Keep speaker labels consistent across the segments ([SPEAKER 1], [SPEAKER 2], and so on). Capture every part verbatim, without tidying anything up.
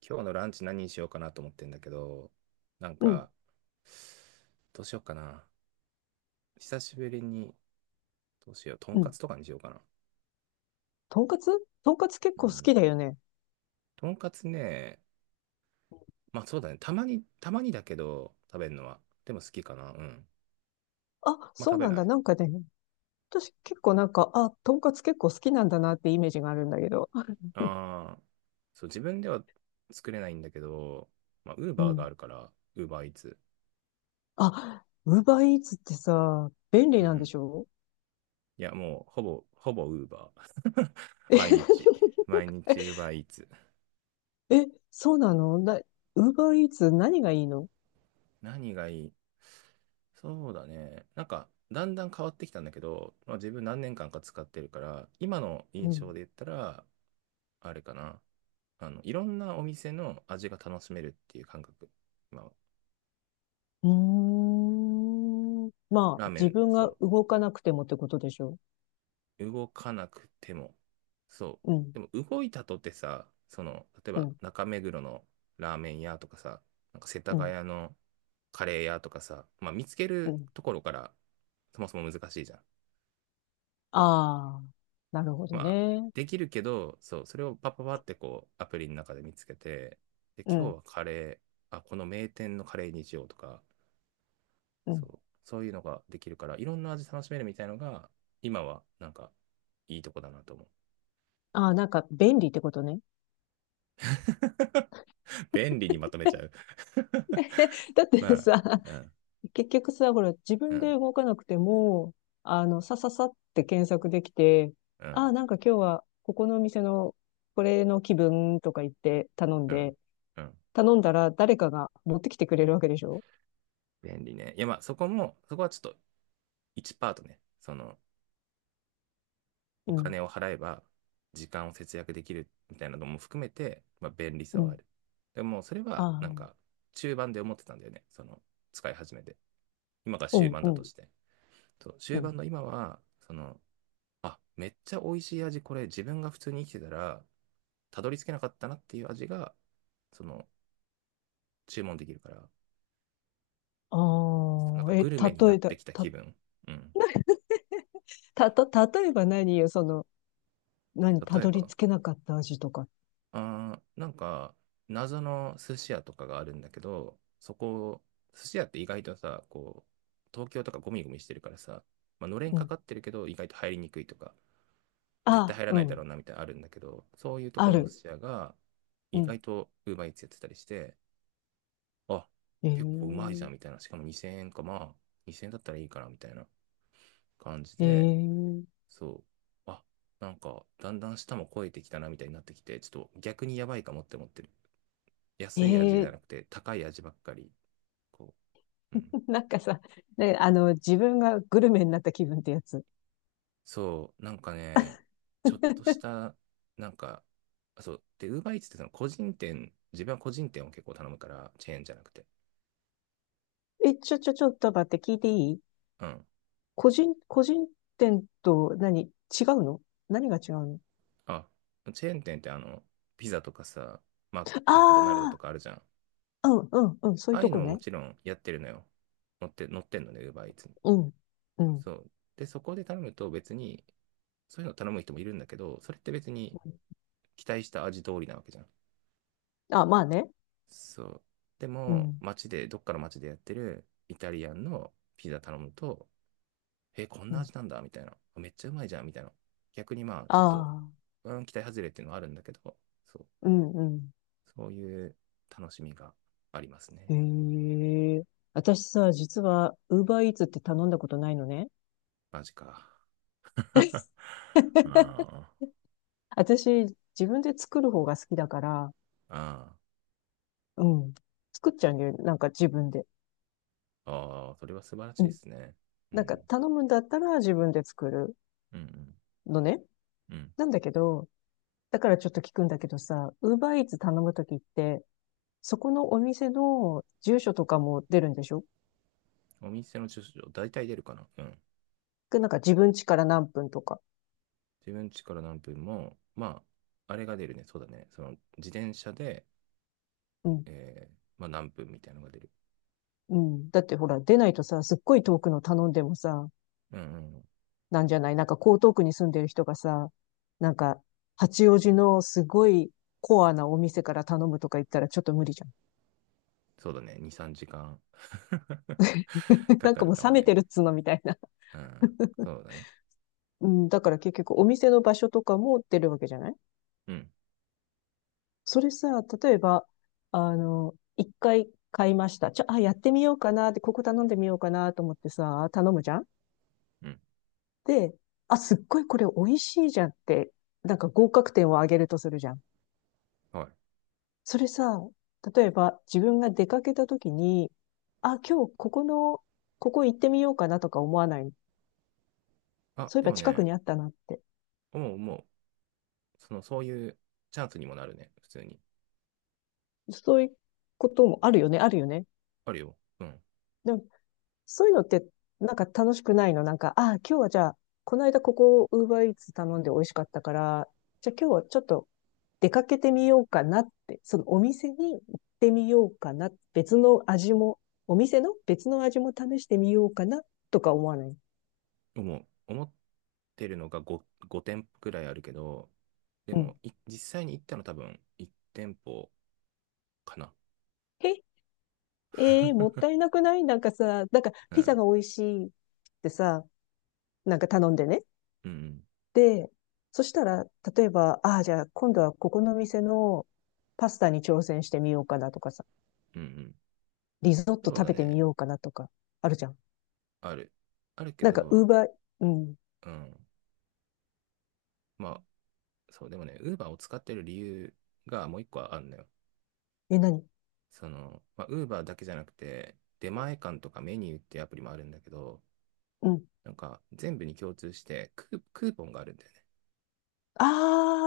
[SPEAKER 1] 今日のランチ何にしようかなと思ってんだけど、なん
[SPEAKER 2] うん、
[SPEAKER 1] か、どうしようかな。久しぶりに、どうしよう。とん
[SPEAKER 2] う
[SPEAKER 1] か
[SPEAKER 2] ん。
[SPEAKER 1] つとかにしようかな。
[SPEAKER 2] とんかつとんかつ結
[SPEAKER 1] う
[SPEAKER 2] 構好き
[SPEAKER 1] ん。
[SPEAKER 2] だよね。
[SPEAKER 1] とんかつね、まあそうだね。たまに、たまにだけど、食べるのは。でも好きかな。うん。
[SPEAKER 2] あ、
[SPEAKER 1] まあ
[SPEAKER 2] そ
[SPEAKER 1] 食
[SPEAKER 2] う
[SPEAKER 1] べ
[SPEAKER 2] なん
[SPEAKER 1] な
[SPEAKER 2] だ。
[SPEAKER 1] い。
[SPEAKER 2] なんかね、私結構なんか、あ、とんかつ結構好きなんだなってイメージがあるんだけど。
[SPEAKER 1] ああ、そう、自分では作れないんだけど、まあ、ウー
[SPEAKER 2] う
[SPEAKER 1] バーが
[SPEAKER 2] ん。
[SPEAKER 1] あるから、ウーバーイーツ。
[SPEAKER 2] あ、ウーバーイーツってさ、便利
[SPEAKER 1] う
[SPEAKER 2] なんで
[SPEAKER 1] ん。
[SPEAKER 2] しょ？
[SPEAKER 1] いや、もう、ほぼ、ほぼウーバー。
[SPEAKER 2] え、
[SPEAKER 1] 毎日。毎日ウーバーイーツ。
[SPEAKER 2] え、そうなのな、ウーバーイーツ何がいいの？
[SPEAKER 1] 何がいい？そうだね。なんか、だんだん変わってきたんだけど、まあ、自分何年間か使ってるから、今の
[SPEAKER 2] う
[SPEAKER 1] 印象
[SPEAKER 2] ん。
[SPEAKER 1] で言ったら、あれかな。あの、いろんなお店の味が楽しめるっていう感覚。まあ、
[SPEAKER 2] うーん。ま
[SPEAKER 1] ラー
[SPEAKER 2] あ、
[SPEAKER 1] メ
[SPEAKER 2] 自
[SPEAKER 1] ン、
[SPEAKER 2] 分が
[SPEAKER 1] そ
[SPEAKER 2] 動かなくてもってことでしょ？
[SPEAKER 1] う。動かなくても。そう。
[SPEAKER 2] うん、
[SPEAKER 1] でも、動いたとてさ、その、例え
[SPEAKER 2] う
[SPEAKER 1] ば
[SPEAKER 2] ん、
[SPEAKER 1] 中目黒のラーメン屋とかさ、なんか世田
[SPEAKER 2] うん、
[SPEAKER 1] 谷のカレー屋とかさ、まあ、見つけ
[SPEAKER 2] う
[SPEAKER 1] る
[SPEAKER 2] ん。
[SPEAKER 1] ところから、そもそも難しいじゃん。
[SPEAKER 2] ああ、なるほど
[SPEAKER 1] まあ、
[SPEAKER 2] ね。
[SPEAKER 1] できるけど、そう、それをパパパってこう、アプリの中で見つけて、で、
[SPEAKER 2] う
[SPEAKER 1] 今日
[SPEAKER 2] ん、
[SPEAKER 1] はカレー、あ、この名店のカレーにしようとか、
[SPEAKER 2] う
[SPEAKER 1] そ
[SPEAKER 2] ん。
[SPEAKER 1] う、そういうのができるから、いろんな味楽しめるみたいのが、今は、なんか、いいとこだなと思う。
[SPEAKER 2] ああ、なんか便利ってことね。
[SPEAKER 1] 便利にまとめちゃう。
[SPEAKER 2] だっ
[SPEAKER 1] ま
[SPEAKER 2] て
[SPEAKER 1] あ、
[SPEAKER 2] さ、
[SPEAKER 1] うん、
[SPEAKER 2] 結局さ、ほら、自
[SPEAKER 1] う
[SPEAKER 2] 分で
[SPEAKER 1] ん、
[SPEAKER 2] 動かなくても、あの、さささって検索できて、
[SPEAKER 1] う
[SPEAKER 2] あ
[SPEAKER 1] ん、
[SPEAKER 2] あ、なんか今日は、ここのお店の、これの気分とか言って頼ん
[SPEAKER 1] うん、
[SPEAKER 2] で、
[SPEAKER 1] うん。
[SPEAKER 2] 頼んだら誰かが持ってきてくれるわけでしょ？
[SPEAKER 1] 便利ね。いや、まあ、そこも、そこはちょっとワンパートね、その、お
[SPEAKER 2] うん、
[SPEAKER 1] 金を払えば時間を節約できるみたいなのも含めて、まあ、便利さ
[SPEAKER 2] う
[SPEAKER 1] はあ
[SPEAKER 2] ん、
[SPEAKER 1] る。でもそれ
[SPEAKER 2] あ
[SPEAKER 1] はなん
[SPEAKER 2] あ、
[SPEAKER 1] か中盤で思ってたんだよね。その使い始めて。今が
[SPEAKER 2] う
[SPEAKER 1] 終
[SPEAKER 2] ん、
[SPEAKER 1] 盤
[SPEAKER 2] う
[SPEAKER 1] だと
[SPEAKER 2] ん、
[SPEAKER 1] して。そう、
[SPEAKER 2] う
[SPEAKER 1] 終
[SPEAKER 2] ん。
[SPEAKER 1] 盤の今は、その、あ、めっちゃ美味しい味、これ自分が普通に生きてたら、たどり着けなかったなっていう味が、その、注文できるから、なん
[SPEAKER 2] ああ、
[SPEAKER 1] か
[SPEAKER 2] え、
[SPEAKER 1] グルメにな
[SPEAKER 2] 例え
[SPEAKER 1] っ
[SPEAKER 2] た、
[SPEAKER 1] てきた
[SPEAKER 2] た、
[SPEAKER 1] 気分。うん。
[SPEAKER 2] た、た、例えば何よ、その、何、た
[SPEAKER 1] 例え
[SPEAKER 2] どり
[SPEAKER 1] ば、
[SPEAKER 2] 着けなかった味とか。
[SPEAKER 1] あー、なんか、謎の寿司屋とかがあるんだけど、そこ、寿司屋って意外とさ、こう、東京とかゴミゴミしてるからさ、まあ、のれん
[SPEAKER 2] う
[SPEAKER 1] か
[SPEAKER 2] ん。
[SPEAKER 1] かってるけど、意外と入りにくいとか、絶対
[SPEAKER 2] あ
[SPEAKER 1] 入ら
[SPEAKER 2] あ、う
[SPEAKER 1] ないだろう
[SPEAKER 2] ん、
[SPEAKER 1] なみたいなのあるんだけど、そういうとこ
[SPEAKER 2] あ
[SPEAKER 1] ろの寿
[SPEAKER 2] る。
[SPEAKER 1] 司屋が、
[SPEAKER 2] う
[SPEAKER 1] 意
[SPEAKER 2] ん。
[SPEAKER 1] 外と Uber Eats やってたりして、あ、結構うまいじゃ
[SPEAKER 2] え
[SPEAKER 1] んみ
[SPEAKER 2] え
[SPEAKER 1] たいな、しかもにせんえんか、まあ、にせんえんだったらいいかなみたいな感じで、
[SPEAKER 2] ええ
[SPEAKER 1] そう、あ、なんか、だんだん下も超えてきたなみたいになってきて、ちょっと逆にやばいかもって思ってる。
[SPEAKER 2] え
[SPEAKER 1] 安い味じゃな
[SPEAKER 2] え
[SPEAKER 1] くて高い味ばっかり。こう、うん。
[SPEAKER 2] なんかさ、ね、あの、自分がグルメになった気分ってやつ。
[SPEAKER 1] そう、なんかね、ちょっとし た、なんか、あそう、で、ウーバーイーツってその個人店、自分は個人店を結構頼むから、チェーンじゃなくて。
[SPEAKER 2] え、ちょ、ちょ、ちょっと待って、聞いていい？
[SPEAKER 1] うん。
[SPEAKER 2] 個人、個人店と何違うの何が違うの？
[SPEAKER 1] あ、チェーン店ってあの、ピザとかさ、マ、マクドナルドと
[SPEAKER 2] あ
[SPEAKER 1] かあるじゃん。
[SPEAKER 2] あー、うん、うん、うん、そう
[SPEAKER 1] あ
[SPEAKER 2] いう
[SPEAKER 1] あいう
[SPEAKER 2] と
[SPEAKER 1] の
[SPEAKER 2] こ
[SPEAKER 1] もも
[SPEAKER 2] ね。
[SPEAKER 1] ちろんやってるのよ。乗って、乗ってんのね、ウーバーイーツに。
[SPEAKER 2] うん、うん。
[SPEAKER 1] そう。で、そこで頼むと別に、そういうの頼む人もいるんだけど、それって別に期待した味通りなわけじゃん。
[SPEAKER 2] あ、まあね。
[SPEAKER 1] そう。で
[SPEAKER 2] う
[SPEAKER 1] も、
[SPEAKER 2] ん、
[SPEAKER 1] 街で、どっかの街でやってるイタリアンのピザ頼むと、え、こん
[SPEAKER 2] う
[SPEAKER 1] な
[SPEAKER 2] ん。
[SPEAKER 1] 味なんだみたいな。めっちゃうまいじゃんみたいな。逆にまあ、
[SPEAKER 2] あ
[SPEAKER 1] ちょっと、
[SPEAKER 2] あ、
[SPEAKER 1] うん、期待外れっていうのはあるんだけど、そう。
[SPEAKER 2] うん、うん。
[SPEAKER 1] そういう楽しみがあります
[SPEAKER 2] へ
[SPEAKER 1] ね。
[SPEAKER 2] え、私さ、実は、ウーバーイーツって頼んだことないのね。
[SPEAKER 1] マジか。あ
[SPEAKER 2] 私、自分で作る方が好きだから、
[SPEAKER 1] ああ
[SPEAKER 2] うん。作っちゃうんだよね。なんか自分で。
[SPEAKER 1] あ、ああ、それは素晴らし
[SPEAKER 2] う
[SPEAKER 1] いで
[SPEAKER 2] ん。
[SPEAKER 1] すね。う
[SPEAKER 2] なんか
[SPEAKER 1] ん。
[SPEAKER 2] 頼むんだったら自分で作る
[SPEAKER 1] うん
[SPEAKER 2] のね。
[SPEAKER 1] うん。うん。
[SPEAKER 2] なんだけど、だからちょっと聞くんだけどさ、ウーバーイーツ頼むときって、そこのお店の住所とかも出るんでしょ？
[SPEAKER 1] お店の駐車場、大体出るかな。うん。
[SPEAKER 2] でなんか自分家から何分とか。
[SPEAKER 1] 自分家から何分も、まあ、あれが出るね、そうだね。その自転車で、
[SPEAKER 2] うん。
[SPEAKER 1] えーまあ、何分みたいなのが出る。
[SPEAKER 2] うん。だってほら、出ないとさ、すっごい遠くの頼んでもさ、
[SPEAKER 1] うんうん。
[SPEAKER 2] なんじゃない、なんか江東区に住んでる人がさ、なんか、八王子のすごいコアなお店から頼むとか言ったらちょっと無理じゃん。
[SPEAKER 1] そうだね、に、さんじかんかん か
[SPEAKER 2] なん
[SPEAKER 1] か
[SPEAKER 2] か
[SPEAKER 1] る
[SPEAKER 2] もう
[SPEAKER 1] か
[SPEAKER 2] 冷
[SPEAKER 1] も
[SPEAKER 2] め
[SPEAKER 1] ね。
[SPEAKER 2] てるっつうのみたいな。
[SPEAKER 1] うん、そうだね。
[SPEAKER 2] うん、だから結局お店の場所とかも出るわけじゃない？
[SPEAKER 1] うん、
[SPEAKER 2] それさ、例えば、あの、いっかい買いました。ちょ、あ、やってみようかなって、ここ頼んでみようかなと思ってさ、頼むじゃん。
[SPEAKER 1] うん。
[SPEAKER 2] で、あ、すっごいこれ美味しいじゃんって、なんか合格点を上げるとするじゃん。
[SPEAKER 1] はい。
[SPEAKER 2] それさ、例えば自分が出かけた時に、あ、今日ここの、ここ行ってみようかなとか思わない？
[SPEAKER 1] あ、
[SPEAKER 2] そういえ
[SPEAKER 1] で
[SPEAKER 2] ば
[SPEAKER 1] も
[SPEAKER 2] 近く
[SPEAKER 1] ね、
[SPEAKER 2] にあったなって。
[SPEAKER 1] もうもう。その、そういうチャンスにもなるね、普通に。
[SPEAKER 2] そういうこともあるよね、あるよね。
[SPEAKER 1] あるよ。うん。
[SPEAKER 2] でもそういうのって、なんか楽しくないの？なんか、ああ、今日はじゃあ、この間ここ、ウーバーイーツ頼んで美味しかったから、じゃあ今日はちょっと出かけてみようかなって、そのお店に行ってみようかな、別の味も、お店の別の味も試してみようかな、とか思わない？
[SPEAKER 1] 思う。思ってるのが ご, ご店舗くらいあるけど、で
[SPEAKER 2] うん。
[SPEAKER 1] も、い実際に行ったの多分いち店舗かな。
[SPEAKER 2] え、えーもった いなくない？なんかさ、なんか
[SPEAKER 1] う
[SPEAKER 2] ピザ
[SPEAKER 1] ん。
[SPEAKER 2] が美味しいってさ、なんか頼んでね。
[SPEAKER 1] うんう
[SPEAKER 2] で、そしたら、例えば、ああ、じゃあ今度はここの店のパスタに挑戦してみようかなとかさ、
[SPEAKER 1] ん。うんうん。
[SPEAKER 2] リゾット
[SPEAKER 1] そう
[SPEAKER 2] 食
[SPEAKER 1] だ
[SPEAKER 2] べてみ
[SPEAKER 1] ね。
[SPEAKER 2] ようかなとか、あるじゃん。
[SPEAKER 1] ある。あるけ
[SPEAKER 2] なんか、ウー
[SPEAKER 1] ど、
[SPEAKER 2] バー、うん。
[SPEAKER 1] うん。まあ、そう、でもね、ウーバーを使ってる理由がもう一個あるんだよ。
[SPEAKER 2] え、何？
[SPEAKER 1] その、まあ、ウーバーだけじゃなくて、出前館とかメニューっていうアプリもあるんだけど、
[SPEAKER 2] うん。
[SPEAKER 1] なんか全部に共通してクー、クーポンがあるんだよね。
[SPEAKER 2] あ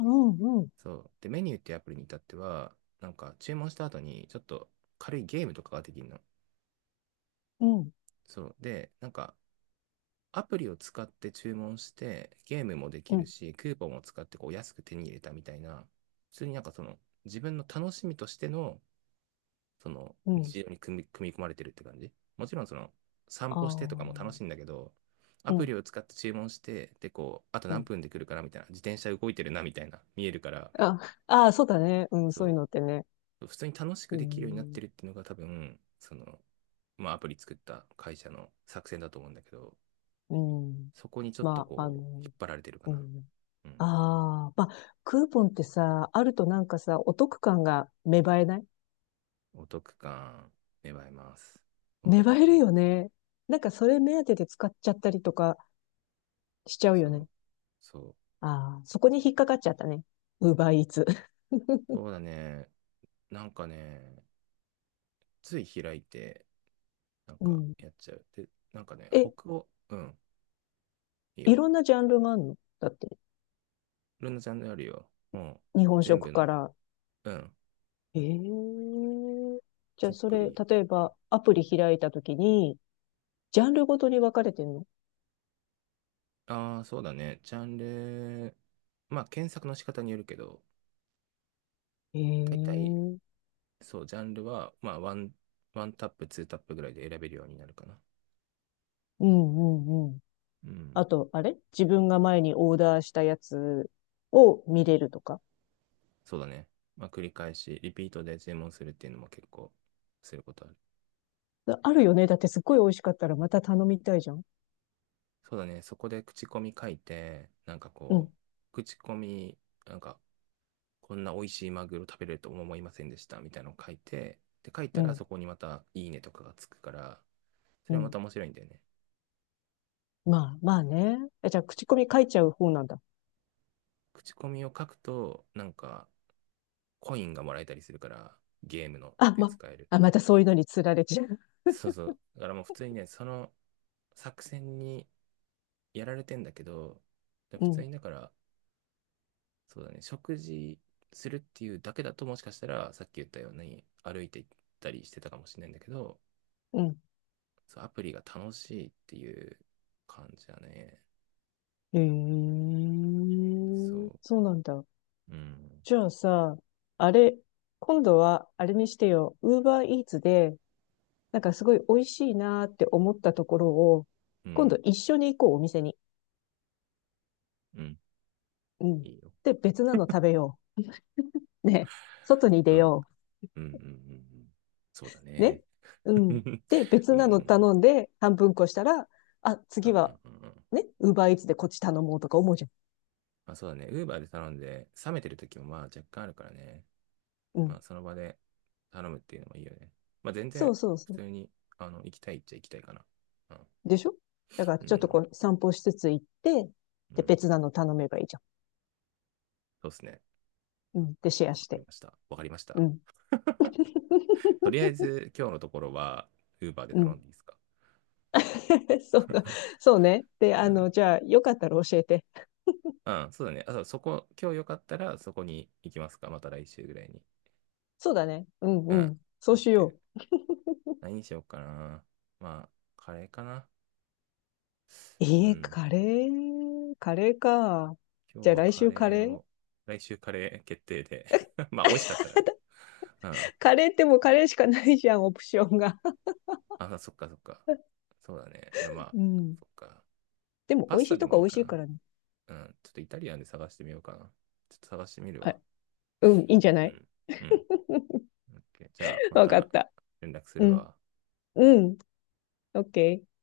[SPEAKER 2] あ、うん、うん、
[SPEAKER 1] そう。で、メニューっていうアプリに至っては、なんか注文した後にちょっと軽いゲームとかができるの。
[SPEAKER 2] うん、
[SPEAKER 1] そう。で、なんかアプリを使って注文して、ゲームもでき
[SPEAKER 2] う
[SPEAKER 1] る
[SPEAKER 2] ん、
[SPEAKER 1] し、クーポンを使ってこう安く手に入れたみたいな、普通になんかその、自分の楽しみとしての、その、
[SPEAKER 2] うん。
[SPEAKER 1] 日常に組み、組み込まれてるって感じ。もちろんその、散
[SPEAKER 2] あ
[SPEAKER 1] 歩してとかも楽
[SPEAKER 2] あ、
[SPEAKER 1] しいんだけど、ア
[SPEAKER 2] う
[SPEAKER 1] プ
[SPEAKER 2] ん、
[SPEAKER 1] リを使って注文して、で、こう、あと
[SPEAKER 2] う
[SPEAKER 1] 何
[SPEAKER 2] ん。
[SPEAKER 1] 分で来るかなみたいな、自転車動いてるなみたいな、見えるから、
[SPEAKER 2] あ、ああ、そうだね。うん、
[SPEAKER 1] そ
[SPEAKER 2] そういうのってね。
[SPEAKER 1] う、普通に楽し
[SPEAKER 2] う
[SPEAKER 1] くできるようになっ
[SPEAKER 2] ん、
[SPEAKER 1] てるっていうのが多分、その、まあ、アプリ作った会社の作戦だと思うんだけど、
[SPEAKER 2] うん。
[SPEAKER 1] そこにちょっと
[SPEAKER 2] まあ、あ
[SPEAKER 1] こう、引
[SPEAKER 2] の、
[SPEAKER 1] っ張られてるか
[SPEAKER 2] う
[SPEAKER 1] な。
[SPEAKER 2] ん。
[SPEAKER 1] うん。
[SPEAKER 2] ああ、まあ、クーポンってさ、あるとなんかさ、お得感が芽生えない？
[SPEAKER 1] お得感、芽生えます。そうなん
[SPEAKER 2] 粘
[SPEAKER 1] で
[SPEAKER 2] れ
[SPEAKER 1] す
[SPEAKER 2] る
[SPEAKER 1] よ。
[SPEAKER 2] よね。なんかそれ目当てで使っちゃったりとかしちゃう
[SPEAKER 1] そ
[SPEAKER 2] よね。
[SPEAKER 1] う。そう。
[SPEAKER 2] ああ、そこに引っかかっちゃったね。ウーバーイーツ。
[SPEAKER 1] そうだね。なんかね、つい開いて、なん
[SPEAKER 2] う
[SPEAKER 1] か
[SPEAKER 2] ん。
[SPEAKER 1] やっちゃう。で、なんかね、
[SPEAKER 2] え、
[SPEAKER 1] 北欧、うん、いい
[SPEAKER 2] い
[SPEAKER 1] よ。
[SPEAKER 2] ろんなジャンルがあるのだって、
[SPEAKER 1] ルナちゃんであるよ。も
[SPEAKER 2] 日
[SPEAKER 1] うん、
[SPEAKER 2] 本
[SPEAKER 1] 全部
[SPEAKER 2] 食か
[SPEAKER 1] の、
[SPEAKER 2] ら。
[SPEAKER 1] うん、
[SPEAKER 2] ええー、じゃ
[SPEAKER 1] ざ
[SPEAKER 2] あ
[SPEAKER 1] っ
[SPEAKER 2] そ
[SPEAKER 1] く
[SPEAKER 2] れ、
[SPEAKER 1] り。
[SPEAKER 2] 例えばアプリ開いたときに、ジャンルごとに分かれてるの？
[SPEAKER 1] ああー、そうだね。ジャンル、まあ、検索の仕方によるけど、
[SPEAKER 2] ええ
[SPEAKER 1] 大体、
[SPEAKER 2] ー、
[SPEAKER 1] そう、ジャンルは、まあ、ワン、ワンタップ、ツータップぐらいで選べるようになるかな。
[SPEAKER 2] うんうんうん。
[SPEAKER 1] うん。
[SPEAKER 2] あと、あれ自分が前にオーダーしたやつを見れるとか。
[SPEAKER 1] そうだね。まあ、繰り返し、リピートで注文するっていうのも結構することある。
[SPEAKER 2] あるよね。だってすっごい美味しかったらまた頼みたいじゃん。
[SPEAKER 1] そうだね。そこで口コミ書いて、なんか
[SPEAKER 2] うん。
[SPEAKER 1] こう、口コミ、なんか、こんな美味しいマグロ食べれると思いませんでしたみたいなのを書いて、で、書い
[SPEAKER 2] う
[SPEAKER 1] たら
[SPEAKER 2] ん、
[SPEAKER 1] そこにまたいいねとかがつくから、そ
[SPEAKER 2] う
[SPEAKER 1] れはま
[SPEAKER 2] ん。
[SPEAKER 1] た面白いんだよね。
[SPEAKER 2] まあ、まあね。え、じゃあ、口コミ書いちゃう方なんだ。
[SPEAKER 1] 口コミを書くと、なんか、コインがもらえたりするから、ゲームの
[SPEAKER 2] あ、
[SPEAKER 1] で
[SPEAKER 2] ま、
[SPEAKER 1] 使える。
[SPEAKER 2] あ、またそういうのに釣られちゃう。
[SPEAKER 1] そうそう。だからもう普通にね、その作戦にやられてんだけど、で
[SPEAKER 2] う
[SPEAKER 1] 普通
[SPEAKER 2] ん、
[SPEAKER 1] にだから、そうだね、食事するっていうだけだと、もしかしたらさっき言ったように歩いて行ったりしてたかもしれないんだけど、
[SPEAKER 2] うん。
[SPEAKER 1] そう、アプリが楽しいっていう感じだね。
[SPEAKER 2] へ
[SPEAKER 1] そ
[SPEAKER 2] え、そうなんだ。
[SPEAKER 1] う、うん、
[SPEAKER 2] じゃあさ、あれ、今度は、あれにしてよ、ウーバーイーツで、なんかすごい美味しいなーって思ったところを、
[SPEAKER 1] う
[SPEAKER 2] 今度
[SPEAKER 1] ん、
[SPEAKER 2] 一緒に行こう、お店に。
[SPEAKER 1] うん、
[SPEAKER 2] うん。
[SPEAKER 1] いいよ。
[SPEAKER 2] で、別なの食べよう。ね。外に出
[SPEAKER 1] うん、
[SPEAKER 2] よ
[SPEAKER 1] うん、うん、うん、うん。そうだ
[SPEAKER 2] う。ね。
[SPEAKER 1] ね。
[SPEAKER 2] う
[SPEAKER 1] うん、
[SPEAKER 2] ん。で、別
[SPEAKER 1] うん、う
[SPEAKER 2] なの
[SPEAKER 1] ん、
[SPEAKER 2] 頼んで、半分こしたら、あ、
[SPEAKER 1] うん、
[SPEAKER 2] 次は
[SPEAKER 1] うん。うんうん
[SPEAKER 2] ね、ウーバーイーツでこっち頼もうとか思うじゃん。
[SPEAKER 1] まあ、そうだね、ウーバーで頼んで、冷めてる時もまあ若干あるからね。
[SPEAKER 2] う
[SPEAKER 1] ま
[SPEAKER 2] ん。
[SPEAKER 1] あ、その場で頼むっていうのもいいよね。まあ、全
[SPEAKER 2] そ
[SPEAKER 1] 然
[SPEAKER 2] うそう
[SPEAKER 1] 普
[SPEAKER 2] そう。
[SPEAKER 1] 通に、あの、行きたいっちゃ行きたいかな。うん
[SPEAKER 2] でしょ？だから
[SPEAKER 1] う
[SPEAKER 2] ちょっと
[SPEAKER 1] ん。
[SPEAKER 2] こう散歩しつつ行って、
[SPEAKER 1] う
[SPEAKER 2] で、
[SPEAKER 1] ん。
[SPEAKER 2] 別なの頼めばいいじゃ
[SPEAKER 1] そうですね。
[SPEAKER 2] ん。うん。で、シェア
[SPEAKER 1] わ
[SPEAKER 2] し
[SPEAKER 1] かり
[SPEAKER 2] て。
[SPEAKER 1] ました。わかりまし
[SPEAKER 2] う
[SPEAKER 1] た。
[SPEAKER 2] ん。
[SPEAKER 1] とりあ えず、今日のところは、ウーバーで
[SPEAKER 2] う
[SPEAKER 1] 頼
[SPEAKER 2] ん。
[SPEAKER 1] んでいいですか？
[SPEAKER 2] そう、そうね。で、
[SPEAKER 1] う
[SPEAKER 2] あ
[SPEAKER 1] ん。
[SPEAKER 2] の、じゃあ、よかったら教えて。
[SPEAKER 1] うん、そうだね。あ、そうそこ、今日よかったら、そこに行きますか？また来週ぐらいに。
[SPEAKER 2] そうだね。うん
[SPEAKER 1] う
[SPEAKER 2] う
[SPEAKER 1] ん。
[SPEAKER 2] ん。そ
[SPEAKER 1] オ
[SPEAKER 2] う
[SPEAKER 1] ッ
[SPEAKER 2] し
[SPEAKER 1] ケ
[SPEAKER 2] よ
[SPEAKER 1] ー。何にしようかな。まあ、カレーかな。
[SPEAKER 2] う。
[SPEAKER 1] う
[SPEAKER 2] えー、
[SPEAKER 1] ん。
[SPEAKER 2] カレー、カレーか。
[SPEAKER 1] 今
[SPEAKER 2] じ
[SPEAKER 1] 日
[SPEAKER 2] ゃあ
[SPEAKER 1] は
[SPEAKER 2] 来
[SPEAKER 1] カ
[SPEAKER 2] 週カ
[SPEAKER 1] レー
[SPEAKER 2] レー？
[SPEAKER 1] を、来週カレー決定で。まあ、美味しかったらね。うん。
[SPEAKER 2] カレーってもうカレーしかないじゃん、オプションが。
[SPEAKER 1] あ、そっかそっか。そうだね。じゃあまあ、
[SPEAKER 2] うん。
[SPEAKER 1] そっか。
[SPEAKER 2] でも美
[SPEAKER 1] パ
[SPEAKER 2] 味
[SPEAKER 1] ス
[SPEAKER 2] し
[SPEAKER 1] タ
[SPEAKER 2] い
[SPEAKER 1] で
[SPEAKER 2] と
[SPEAKER 1] も
[SPEAKER 2] こ
[SPEAKER 1] い
[SPEAKER 2] は
[SPEAKER 1] い
[SPEAKER 2] 美味し
[SPEAKER 1] か
[SPEAKER 2] いか
[SPEAKER 1] な。
[SPEAKER 2] らね。
[SPEAKER 1] うん。ちょっとイタリアンで探してみようかな。ちょっと探してみる
[SPEAKER 2] あ、
[SPEAKER 1] わ。
[SPEAKER 2] うん、いいんじゃな
[SPEAKER 1] う
[SPEAKER 2] い？
[SPEAKER 1] ん。うん。オッケーじゃあ、ま
[SPEAKER 2] わか
[SPEAKER 1] た
[SPEAKER 2] った。
[SPEAKER 1] 連絡す
[SPEAKER 2] う
[SPEAKER 1] る
[SPEAKER 2] ん。
[SPEAKER 1] わ。
[SPEAKER 2] うん、オーケー。